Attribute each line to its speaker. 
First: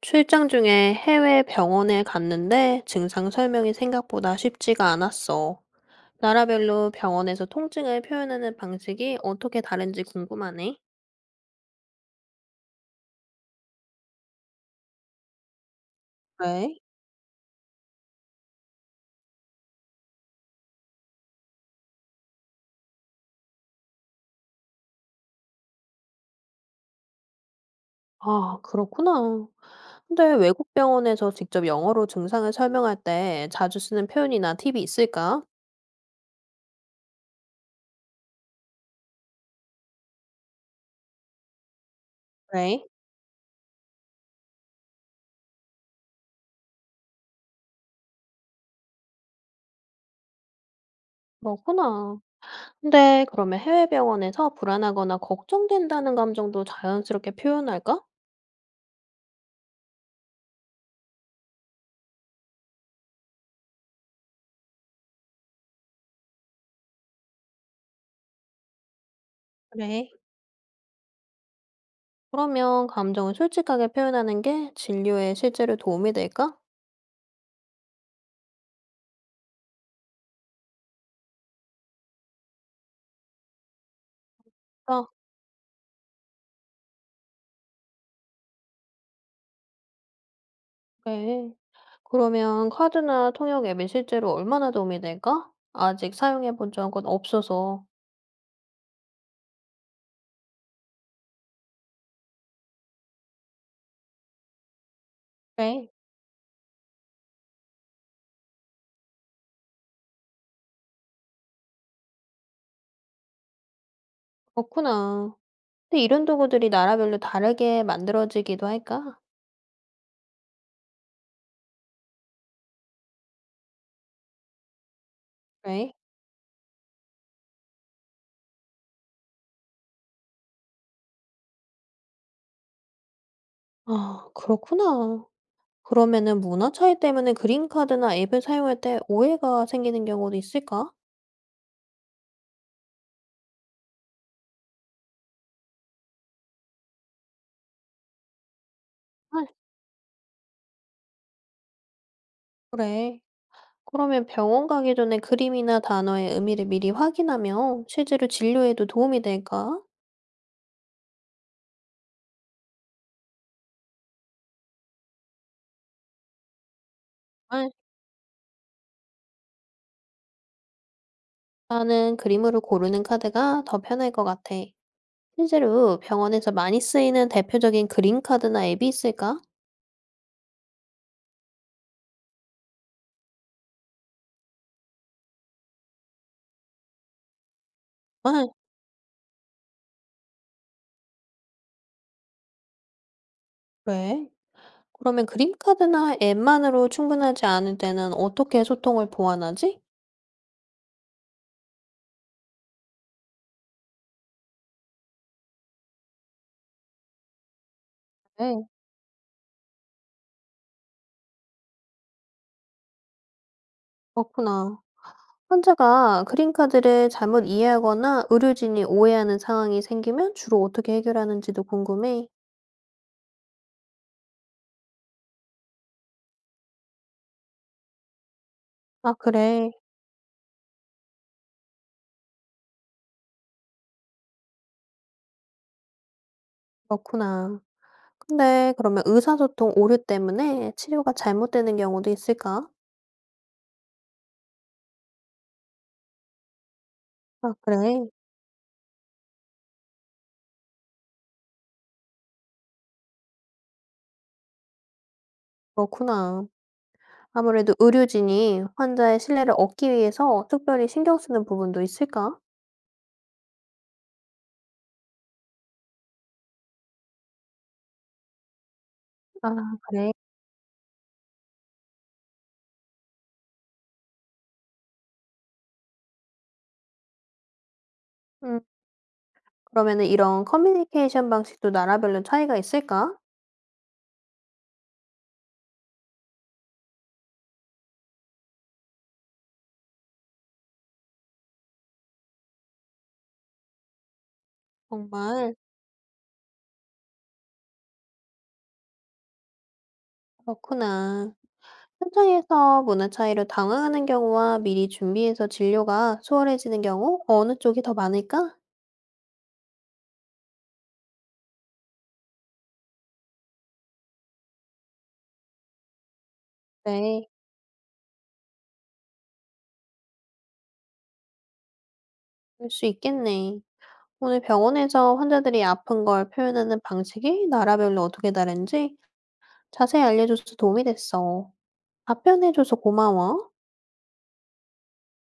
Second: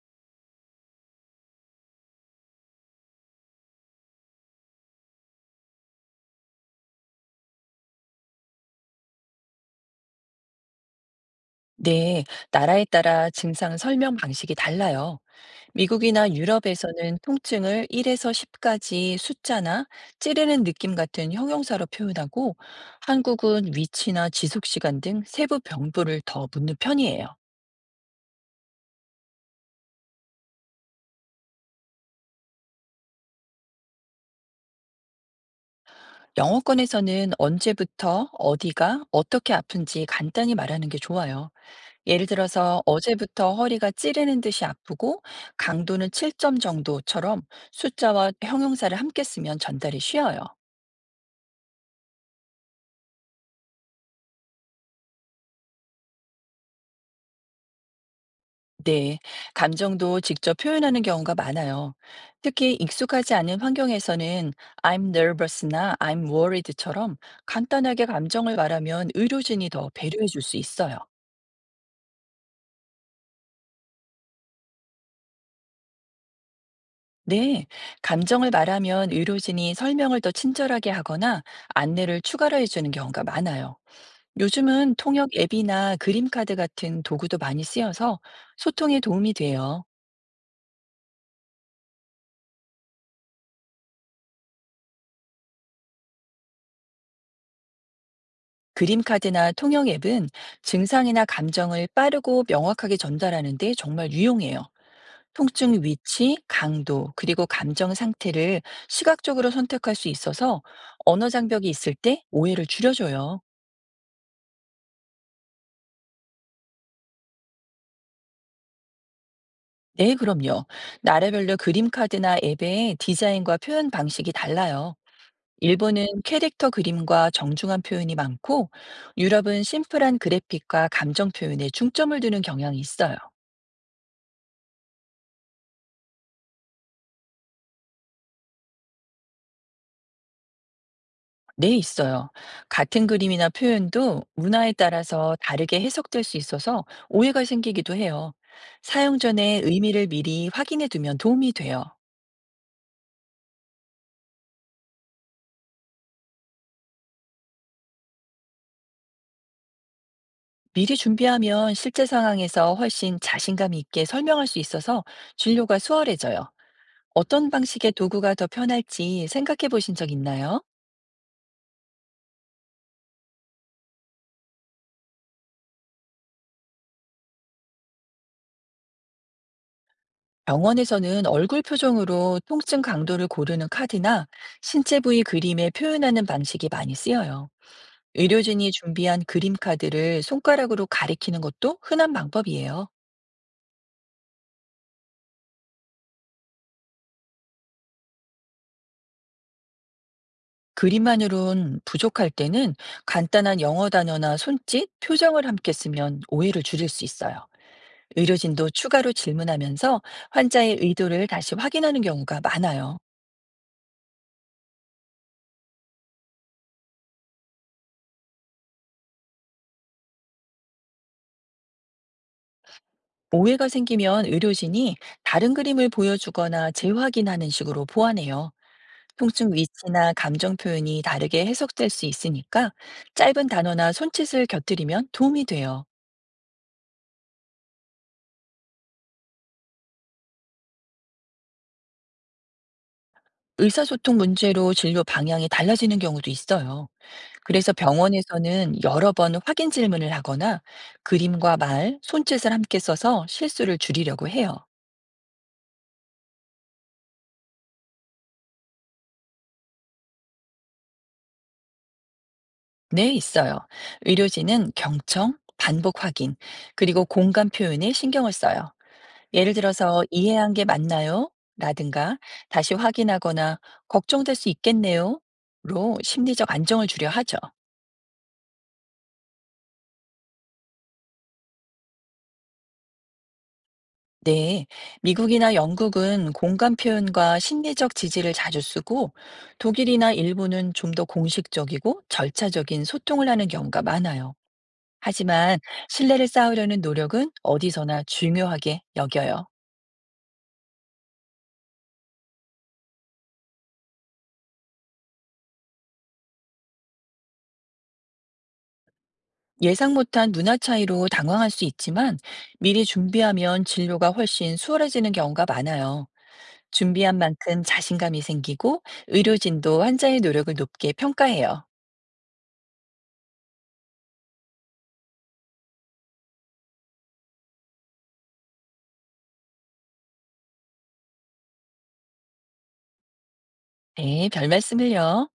Speaker 1: 출장 중에 해외 병원에 갔는데 증상 설명이 생각보다 쉽지가 않았어. 나라별로 병원에서 통증을 표현하는 방식이 어떻게 다른지 궁금하네.
Speaker 2: 네, 나라에 따라 증상 설명 방식이 달라요. 미국이나
Speaker 1: 네?
Speaker 2: 유럽에서는 통증을 1에서 10까지 숫자나 찌르는 느낌 같은 형용사로 표현하고, 한국은 위치나 지속 시간 등 세부 병부를 더 묻는 편이에요.
Speaker 1: 아, 그렇구나. 근데 외국 병원에서 직접 영어로 증상을 설명할 때 자주 쓰는 표현이나 팁이 있을까?
Speaker 2: 영어권에서는 언제부터 어디가 어떻게 아픈지 간단히 말하는 게 좋아요. 예를 들어서
Speaker 1: 네?
Speaker 2: 어제부터 허리가 찌르는 듯이 아프고 강도는 7점 정도처럼 숫자와 형용사를 함께 쓰면 전달이 쉬워요.
Speaker 1: 그렇구나. 근데 그러면 해외 병원에서 불안하거나 걱정된다는 감정도 자연스럽게 표현할까?
Speaker 2: 네, 감정도 직접 표현하는 경우가 많아요. 특히 익숙하지 않은 환경에서는 I'm nervous나 I'm worried처럼 간단하게 감정을 말하면 의료진이 더
Speaker 1: 그래.
Speaker 2: 배려해 줄 수 있어요.
Speaker 1: 그러면 감정을 솔직하게 표현하는 게 진료에 실제로 도움이 될까?
Speaker 2: 네, 감정을 말하면 의료진이 설명을 더 친절하게 하거나 안내를 추가로 해주는 경우가 많아요. 요즘은
Speaker 1: 아,
Speaker 2: 통역 앱이나 그림 카드 같은 도구도 많이 쓰여서 소통에 도움이 돼요.
Speaker 1: 그래. 그러면 카드나 통역 앱이 실제로 얼마나 도움이 될까? 아직 사용해 본 적은 없어서.
Speaker 2: 그림카드나 통영 앱은 증상이나 감정을 빠르고 명확하게 전달하는 데 정말 유용해요. 통증
Speaker 1: 그래.
Speaker 2: 위치, 강도, 그리고 감정 상태를 시각적으로 선택할 수 있어서 언어 장벽이 있을 때 오해를 줄여줘요.
Speaker 1: 그렇구나. 근데 이런 도구들이 나라별로 다르게 만들어지기도 할까?
Speaker 2: 네, 그럼요. 나라별로 그림카드나 앱의 디자인과 표현 방식이 달라요.
Speaker 1: 그래.
Speaker 2: 일본은 캐릭터 그림과 정중한 표현이 많고, 유럽은 심플한 그래픽과 감정 표현에 중점을 두는 경향이 있어요.
Speaker 1: 아, 그렇구나. 그러면은 문화 차이 때문에 그림 카드나 앱을 사용할 때 오해가 생기는 경우도 있을까?
Speaker 2: 네, 있어요. 같은 그림이나 표현도 문화에 따라서 다르게 해석될 수 있어서 오해가 생기기도 해요. 사용
Speaker 1: 아,
Speaker 2: 전에 의미를 미리 확인해 두면 도움이 돼요.
Speaker 1: 그래. 그러면 병원 가기 전에 그림이나 단어의 의미를 미리 확인하면 실제로 진료에도 도움이 될까?
Speaker 2: 미리 준비하면 실제 상황에서 훨씬 자신감 있게 설명할 수 있어서 진료가 수월해져요. 어떤
Speaker 1: 아,
Speaker 2: 방식의 도구가 더 편할지 생각해 보신 적 있나요?
Speaker 1: 나는 그림으로 고르는 카드가 더 편할 것 같아. 실제로 병원에서 많이 쓰이는 대표적인 그림 카드나 앱이 있을까?
Speaker 2: 병원에서는 얼굴 표정으로 통증 강도를 고르는 카드나 신체 부위 그림에 표현하는 방식이 많이 쓰여요.
Speaker 1: 아,
Speaker 2: 의료진이 준비한 그림 카드를 손가락으로 가리키는 것도 흔한 방법이에요.
Speaker 1: 그래. 그러면 그림 카드나 앱만으로 충분하지 않을 때는 어떻게 소통을 보완하지?
Speaker 2: 그림만으론 부족할 때는 간단한 영어 단어나 손짓, 표정을 함께 쓰면 오해를 줄일 수 있어요.
Speaker 1: 네.
Speaker 2: 의료진도 추가로 질문하면서 환자의 의도를 다시 확인하는 경우가 많아요.
Speaker 1: 그렇구나. 환자가 그림 카드를 잘못 이해하거나 의료진이 오해하는 상황이 생기면 주로 어떻게 해결하는지도 궁금해.
Speaker 2: 오해가 생기면 의료진이 다른 그림을 보여주거나 재확인하는 식으로 보완해요.
Speaker 1: 아,
Speaker 2: 통증
Speaker 1: 그래.
Speaker 2: 위치나 감정 표현이 다르게 해석될 수 있으니까 짧은 단어나 손짓을 곁들이면 도움이 돼요.
Speaker 1: 그렇구나. 근데 그러면 의사소통 오류 때문에 치료가 잘못되는 경우도 있을까?
Speaker 2: 의사소통 문제로 진료 방향이 달라지는 경우도 있어요.
Speaker 1: 아,
Speaker 2: 그래서
Speaker 1: 그래?
Speaker 2: 병원에서는 여러 번 확인 질문을 하거나 그림과 말, 손짓을 함께 써서 실수를 줄이려고 해요.
Speaker 1: 그렇구나. 아무래도 의료진이 환자의 신뢰를 얻기 위해서 특별히 신경 쓰는 부분도 있을까?
Speaker 2: 네, 있어요. 의료진은 경청, 반복 확인, 그리고 공감 표현에 신경을 써요.
Speaker 1: 아,
Speaker 2: 예를 들어서
Speaker 1: 그래?
Speaker 2: "이해한 게 맞나요? 라든가 다시 확인하거나 "걱정될 수 있겠네요? 로 심리적 안정을 주려 하죠.
Speaker 1: 음, 그러면은 이런 커뮤니케이션 방식도 나라별로 차이가 있을까?
Speaker 2: 네, 미국이나 영국은 공감 표현과 심리적 지지를 자주 쓰고 독일이나 일본은 좀 더 공식적이고 절차적인 소통을 하는 경우가 많아요.
Speaker 1: 정말?
Speaker 2: 하지만 신뢰를 쌓으려는 노력은 어디서나 중요하게 여겨요.
Speaker 1: 그렇구나. 현장에서 문화 차이로 당황하는 경우와 미리 준비해서 진료가 수월해지는 경우 어느 쪽이 더 많을까?
Speaker 2: 예상 못한 문화 차이로 당황할 수 있지만 미리 준비하면 진료가 훨씬 수월해지는 경우가 많아요. 준비한
Speaker 1: 그래.
Speaker 2: 만큼 자신감이 생기고 의료진도 환자의 노력을 높게 평가해요.
Speaker 1: 그럴 수 있겠네. 오늘 병원에서 환자들이 아픈 걸 표현하는 방식이 나라별로 어떻게 다른지 자세히 알려줘서 도움이 됐어. 답변해줘서 고마워.
Speaker 2: 네, 별 말씀을요.